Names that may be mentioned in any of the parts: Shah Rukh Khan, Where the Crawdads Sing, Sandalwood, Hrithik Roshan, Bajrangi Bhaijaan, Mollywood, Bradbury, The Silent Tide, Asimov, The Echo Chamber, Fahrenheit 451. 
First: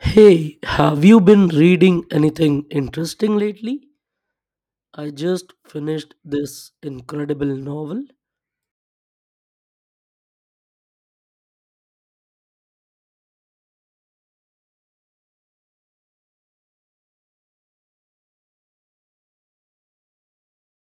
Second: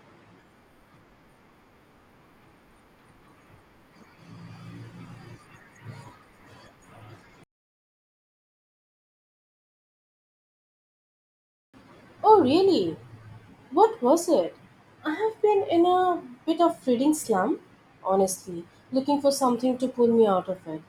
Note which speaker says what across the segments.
Speaker 1: Hey, have you been reading anything interesting lately? I just finished this incredible novel.
Speaker 2: Oh, really? What was it? I have been in a bit of reading slump, honestly, looking for something to pull me out of it.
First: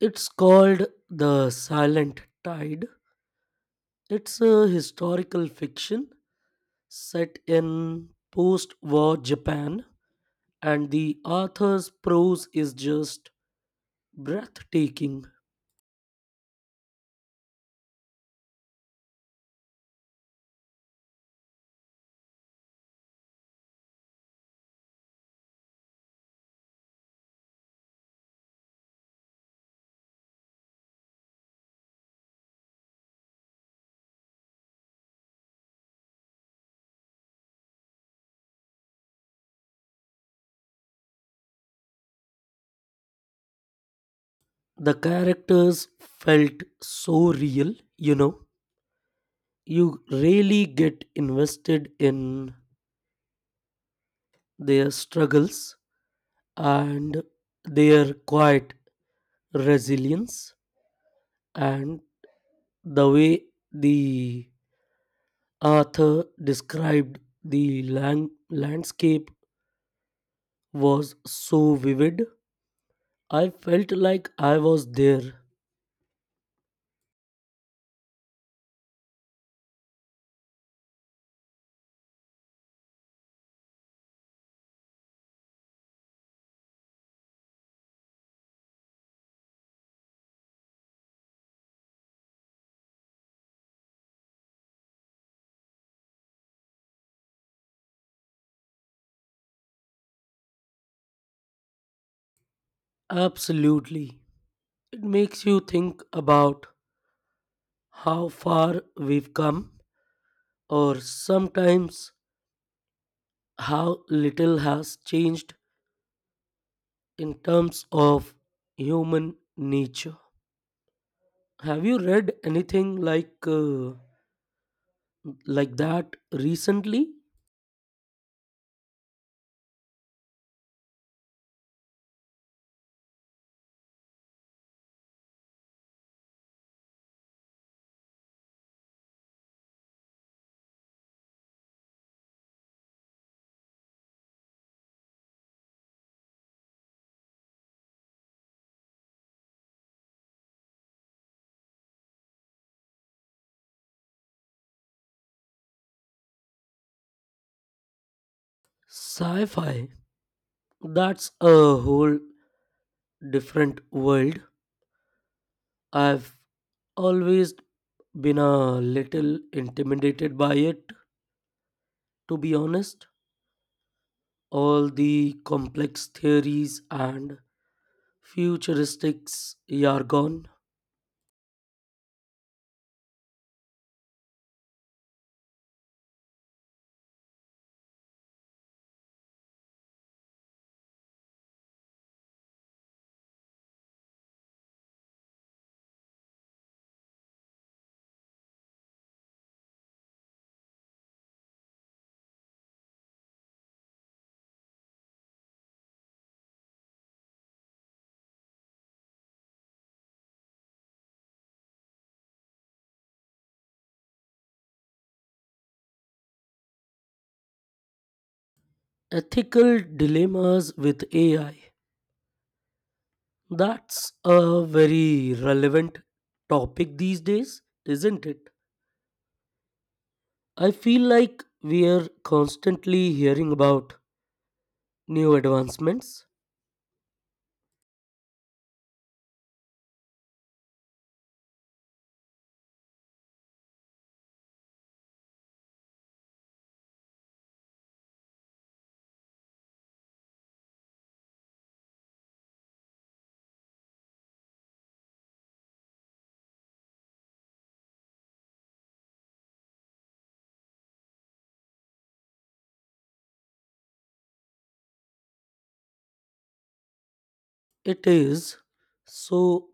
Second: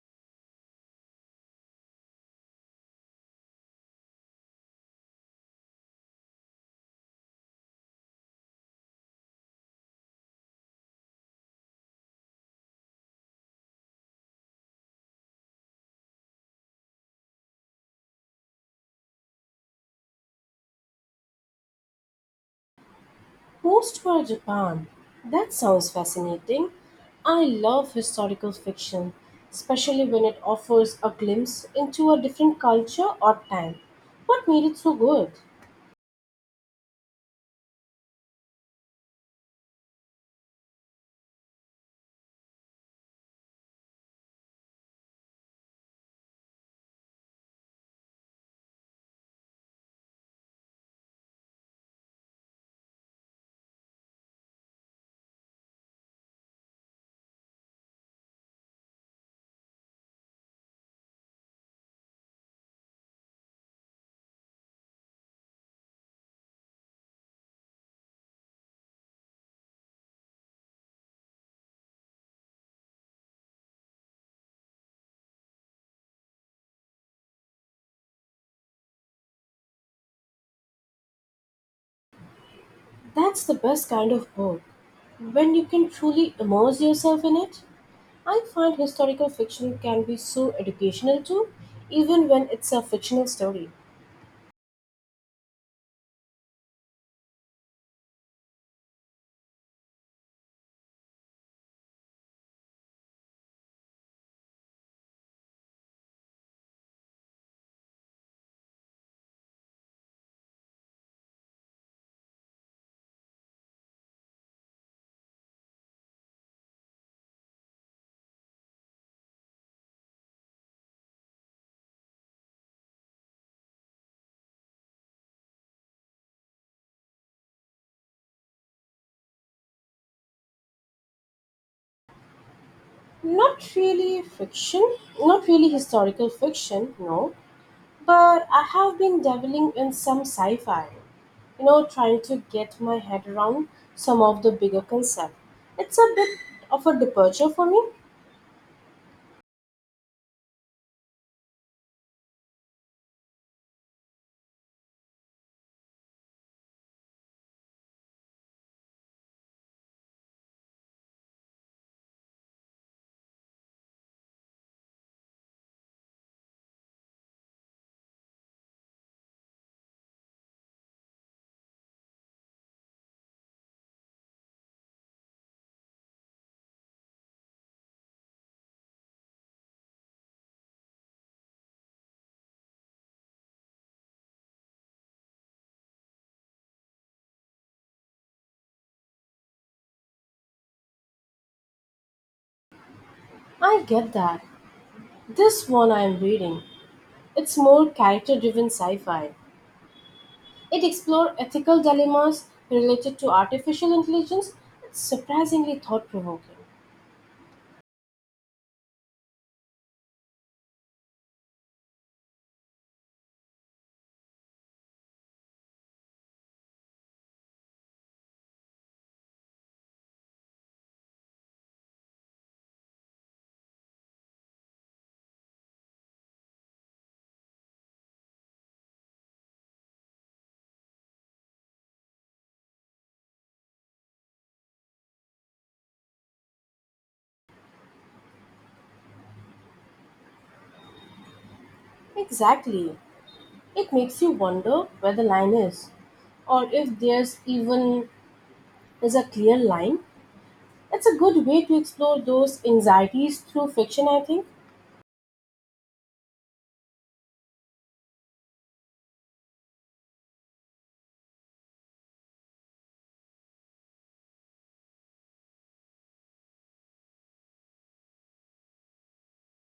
Speaker 1: It's called The Silent Tide. It's a historical fiction set in post war Japan, and the author's prose is just breathtaking.
Speaker 2: Post for Japan. That sounds fascinating. I love historical fiction, especially when it offers a glimpse into a different culture or time. What made it so good?
Speaker 1: The characters felt so real, you know. You really get invested in their struggles and their quiet resilience, and the way the author described the landscape was so vivid. I felt like I was there.
Speaker 2: That's the best kind of book, when you can truly immerse yourself in it. I find historical fiction can be so educational too, even when it's a fictional story.
Speaker 1: Absolutely. It makes you think about how far we've come, or sometimes how little has changed in terms of human nature. Have you read anything like that recently?
Speaker 2: Not really fiction, not really historical fiction, no, but I have been dabbling in some sci fi, trying to get my head around some of the bigger concepts. It's a bit of a departure for me.
Speaker 1: Sci-fi. That's a whole different world. I've always been a little intimidated by it, to be honest. All the complex theories and futuristics jargon,
Speaker 2: I get that. This one I am reading, it's more character driven sci fi. It explores ethical dilemmas related to artificial intelligence. It's surprisingly thought provoking.
Speaker 1: ethical dilemmas with AI. That's a very relevant topic these days, isn't it? I feel like we are constantly hearing about new advancements.
Speaker 2: Exactly. It makes you wonder where the line is, or if there's a clear line. It's a good way to explore those anxieties through fiction, I think.
Speaker 1: It is. So,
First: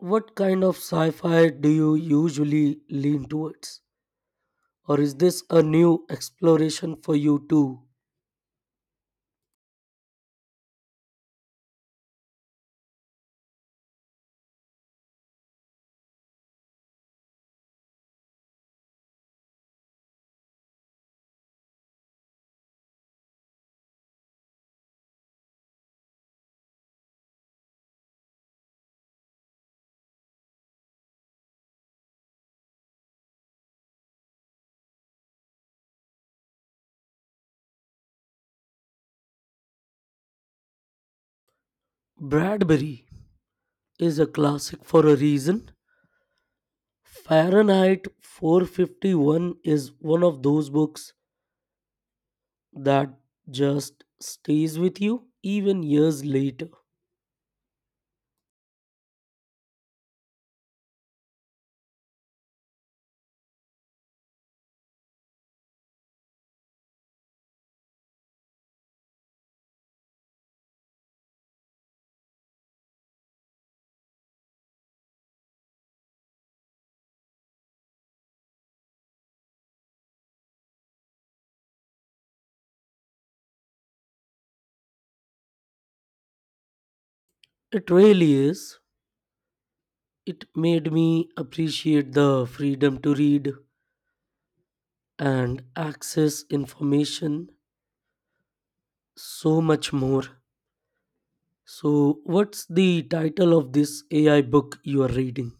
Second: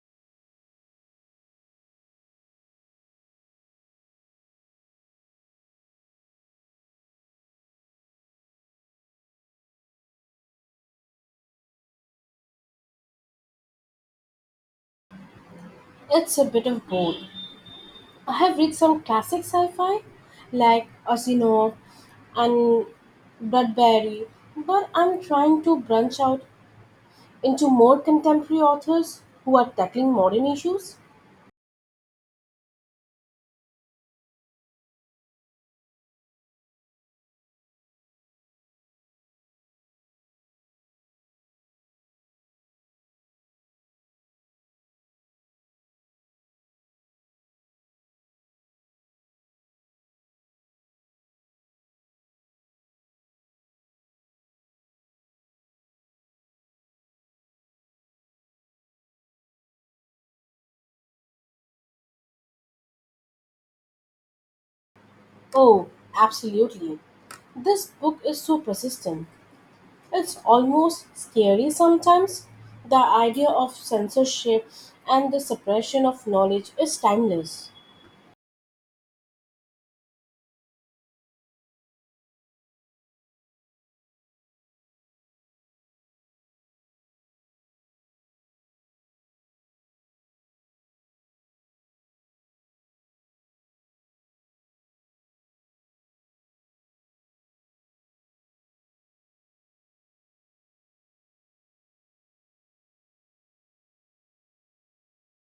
Speaker 1: what kind of sci fi do you usually lean towards? Or is this a new exploration for you too?
Speaker 2: It's a bit of both. I have read some classic sci-fi like Asimov and Bradbury, but I'm trying to branch out into more contemporary authors who are tackling modern issues?
Speaker 1: Bradbury is a classic for a reason. Fahrenheit 451 is one of those books that just stays with you even years later.
Speaker 2: Oh, absolutely. This book is so persistent. It's almost scary sometimes. The idea of censorship and the suppression of knowledge is timeless.
Speaker 1: It really is. It made me appreciate the freedom to read and access information so much more. So, what's the title of this AI book you are reading?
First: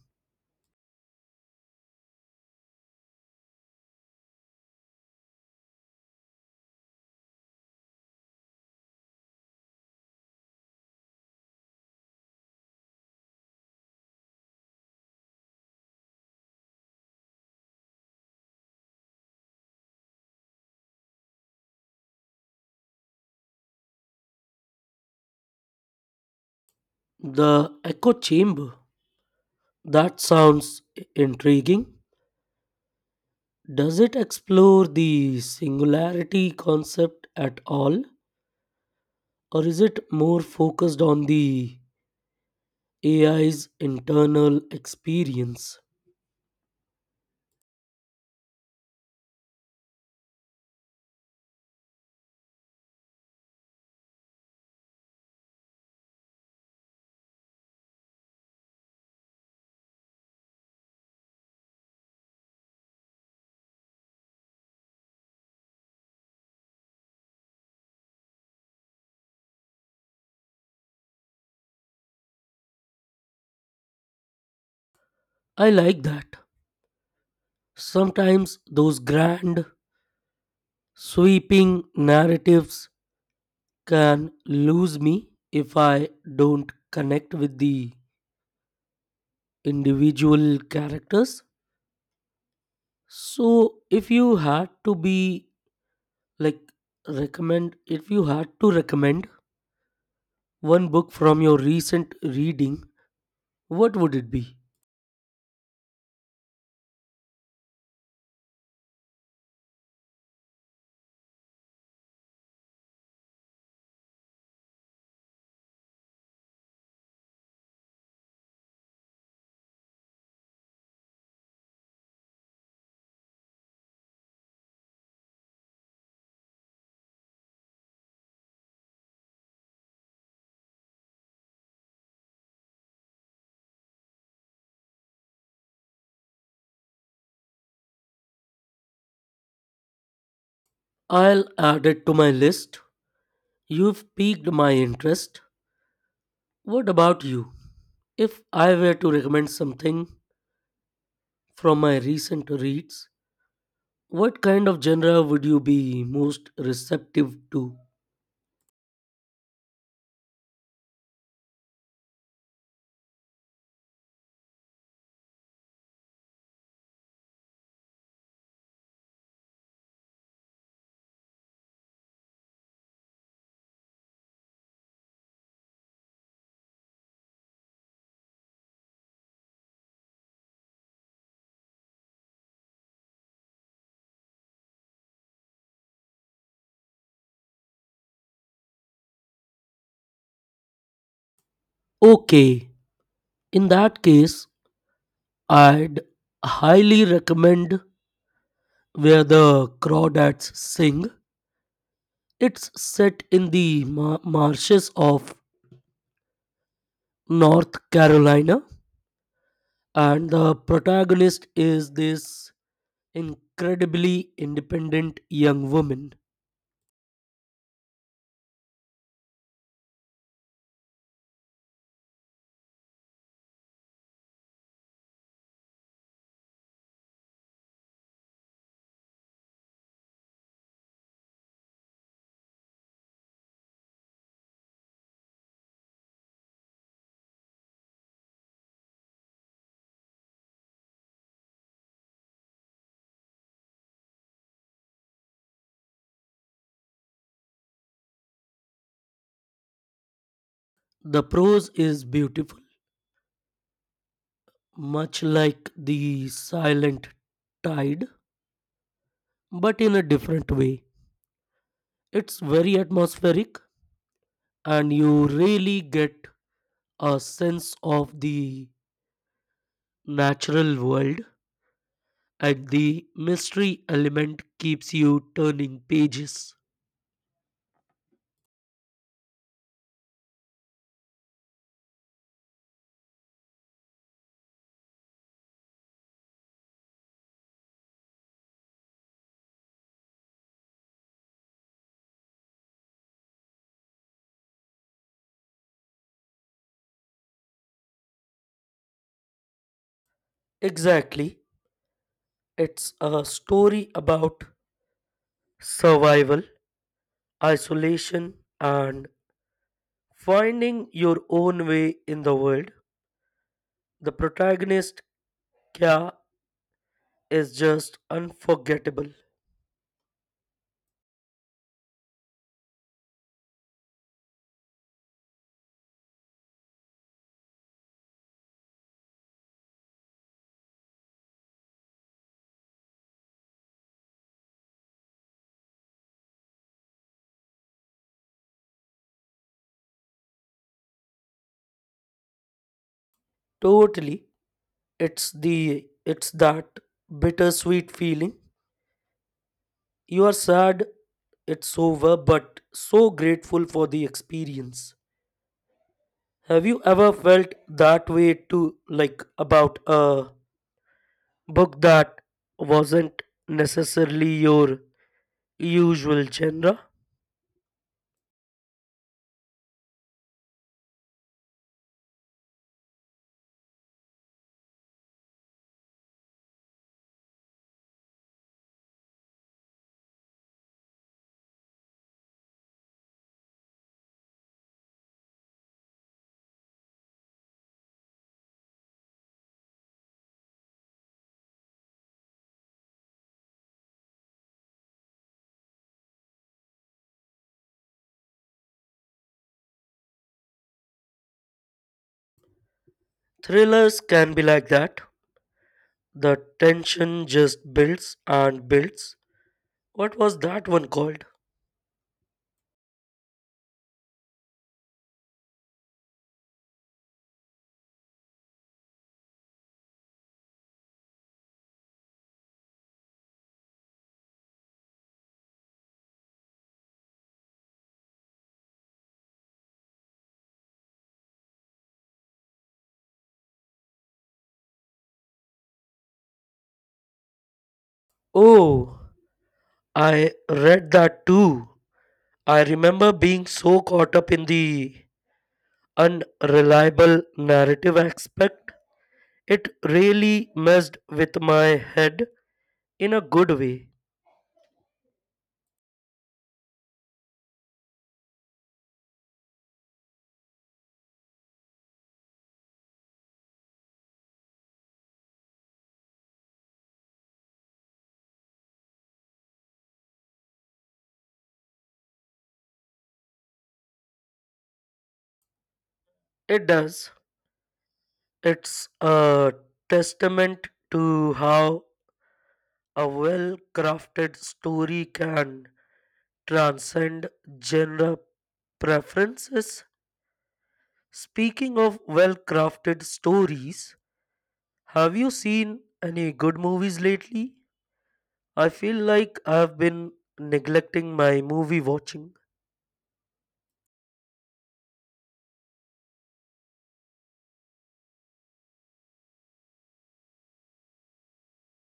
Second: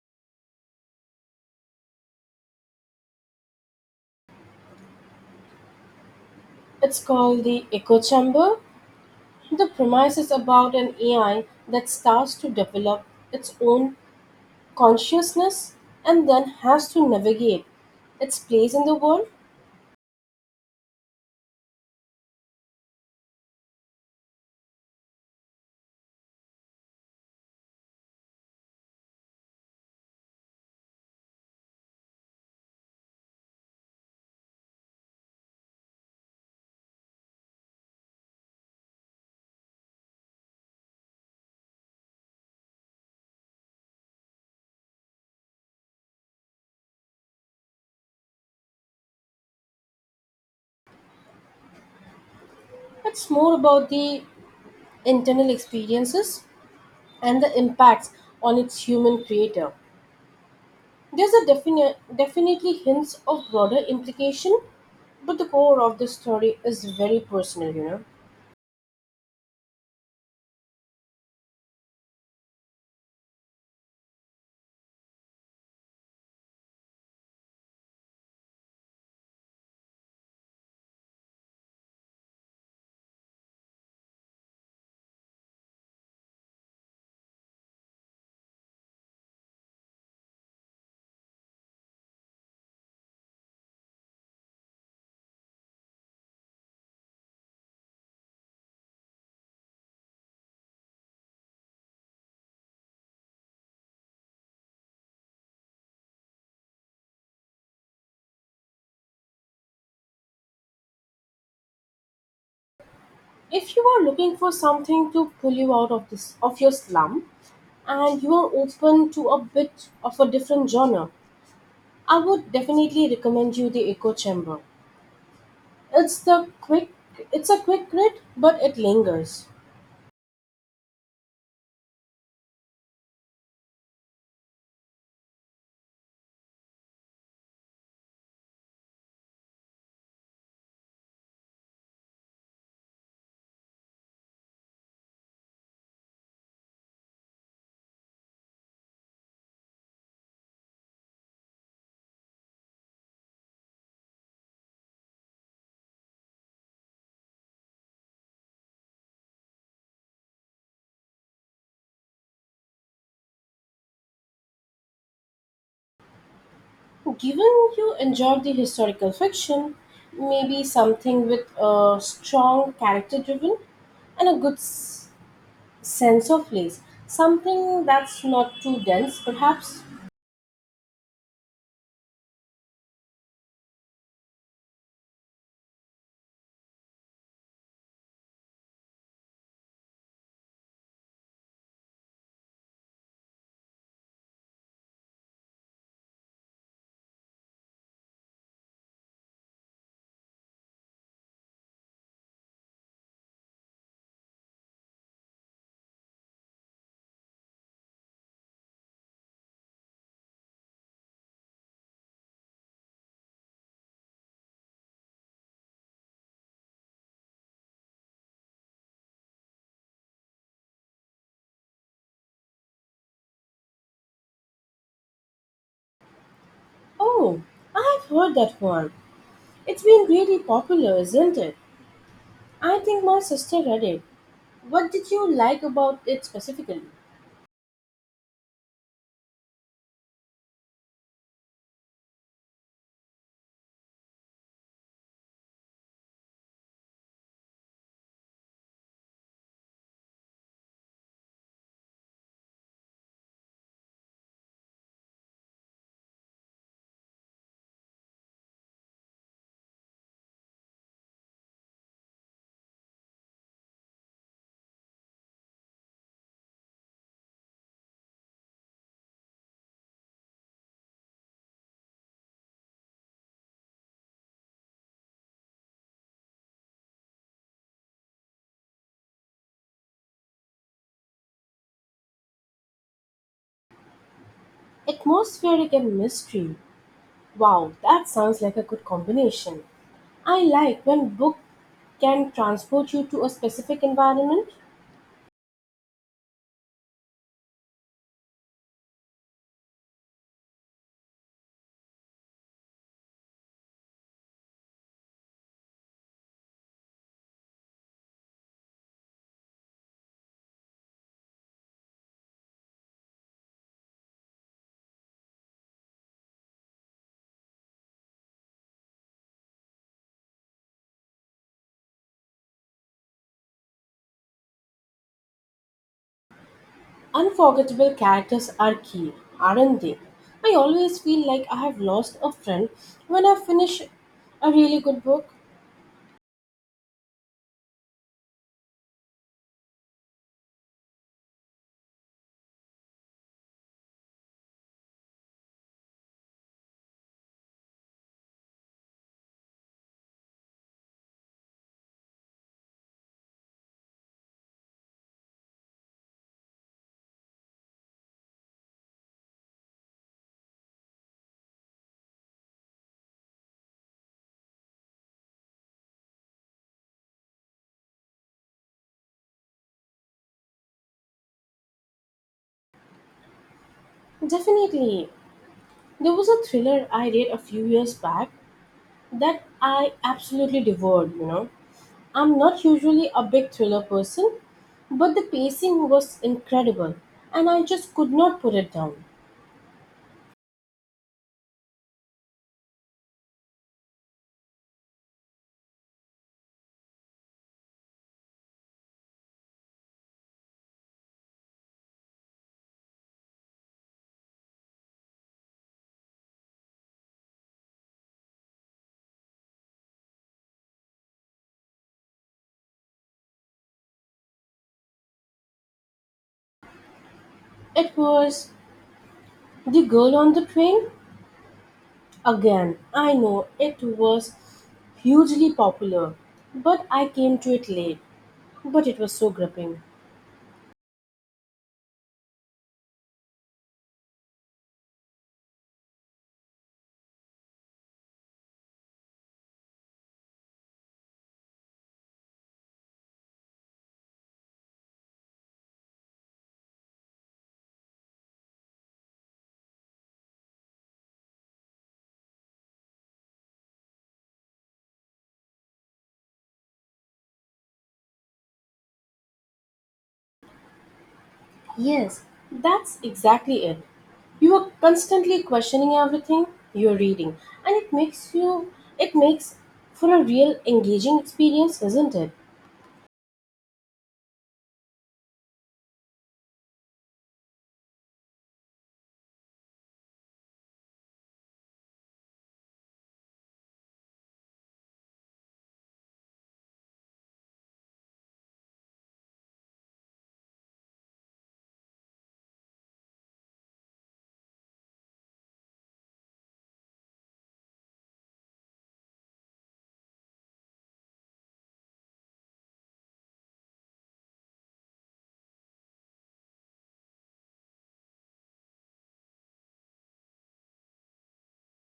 Speaker 2: It's called The Echo Chamber. The premise is about an AI that starts to develop its own consciousness and then has to navigate its place in the world.
Speaker 1: The Echo Chamber. That sounds intriguing. Does it explore the singularity concept at all, or is it more focused on the AI's internal experience?
Speaker 2: It's more about the internal experiences and the impacts on its human creator. There's a definitely hints of broader implication, but the core of the story is very personal,
Speaker 1: I like that. Sometimes those grand sweeping narratives can lose me if I don't connect with the individual characters. So, if you had to be like recommend, if you had to recommend one book from your recent reading, what would it be?
Speaker 2: If you are looking for something to pull you out of this of your slum and you are open to a bit of a different genre, I would definitely recommend you the Echo Chamber. It's the quick it's a quick read, but it lingers.
Speaker 1: I'll add it to my list. You've piqued my interest. What about you? If I were to recommend something from my recent reads, what kind of genre would you be most receptive to?
Speaker 2: So, given you enjoy the historical fiction, maybe something with a strong character driven and a good sense of place. Something that's not too dense, perhaps.
Speaker 1: Okay, in that case, I'd highly recommend Where the Crawdads Sing. It's set in the marshes of North Carolina, and the protagonist is this incredibly independent young woman.
Speaker 2: Oh, I've heard that one. It's been really popular, isn't it? I think my sister read it. What did you like about it specifically?
Speaker 1: The prose is beautiful, much like The Silent Tide, but in a different way. It's very atmospheric, and you really get a sense of the natural world, and the mystery element keeps you turning pages.
Speaker 2: Atmospheric and mystery. Wow, that sounds like a good combination. I like when book can transport you to a specific environment.
Speaker 1: Exactly. It's a story about survival, isolation, and finding your own way in the world. The protagonist, Kya, is just unforgettable.
Speaker 2: Unforgettable characters are key, aren't they? I always feel like I have lost a friend when I finish a really good book.
Speaker 1: Totally. It's that bittersweet feeling. You are sad it's over, but so grateful for the experience. Have you ever felt that way too, like about a book that wasn't necessarily your usual genre?
Speaker 2: Definitely. There was a thriller I read a few years back that I absolutely devoured, I'm not usually a big thriller person, but the pacing was incredible and I just could not put it down.
Speaker 1: Thrillers can be like that. The tension just builds and builds. What was that one called?
Speaker 2: It was The Girl on the Train. Again, I know it was hugely popular, but I came to it late. But it was so gripping.
Speaker 1: Oh, I read that too. I remember being so caught up in the unreliable narrative aspect. It really messed with my head in a good way.
Speaker 2: Yes, that's exactly it. You are constantly questioning everything you're reading, and it makes for a real engaging experience, isn't it?
Speaker 1: It does. It's a testament to how a well crafted story can transcend genre preferences. Speaking of well crafted stories, have you seen any good movies lately? I feel like I've been neglecting my movie watching.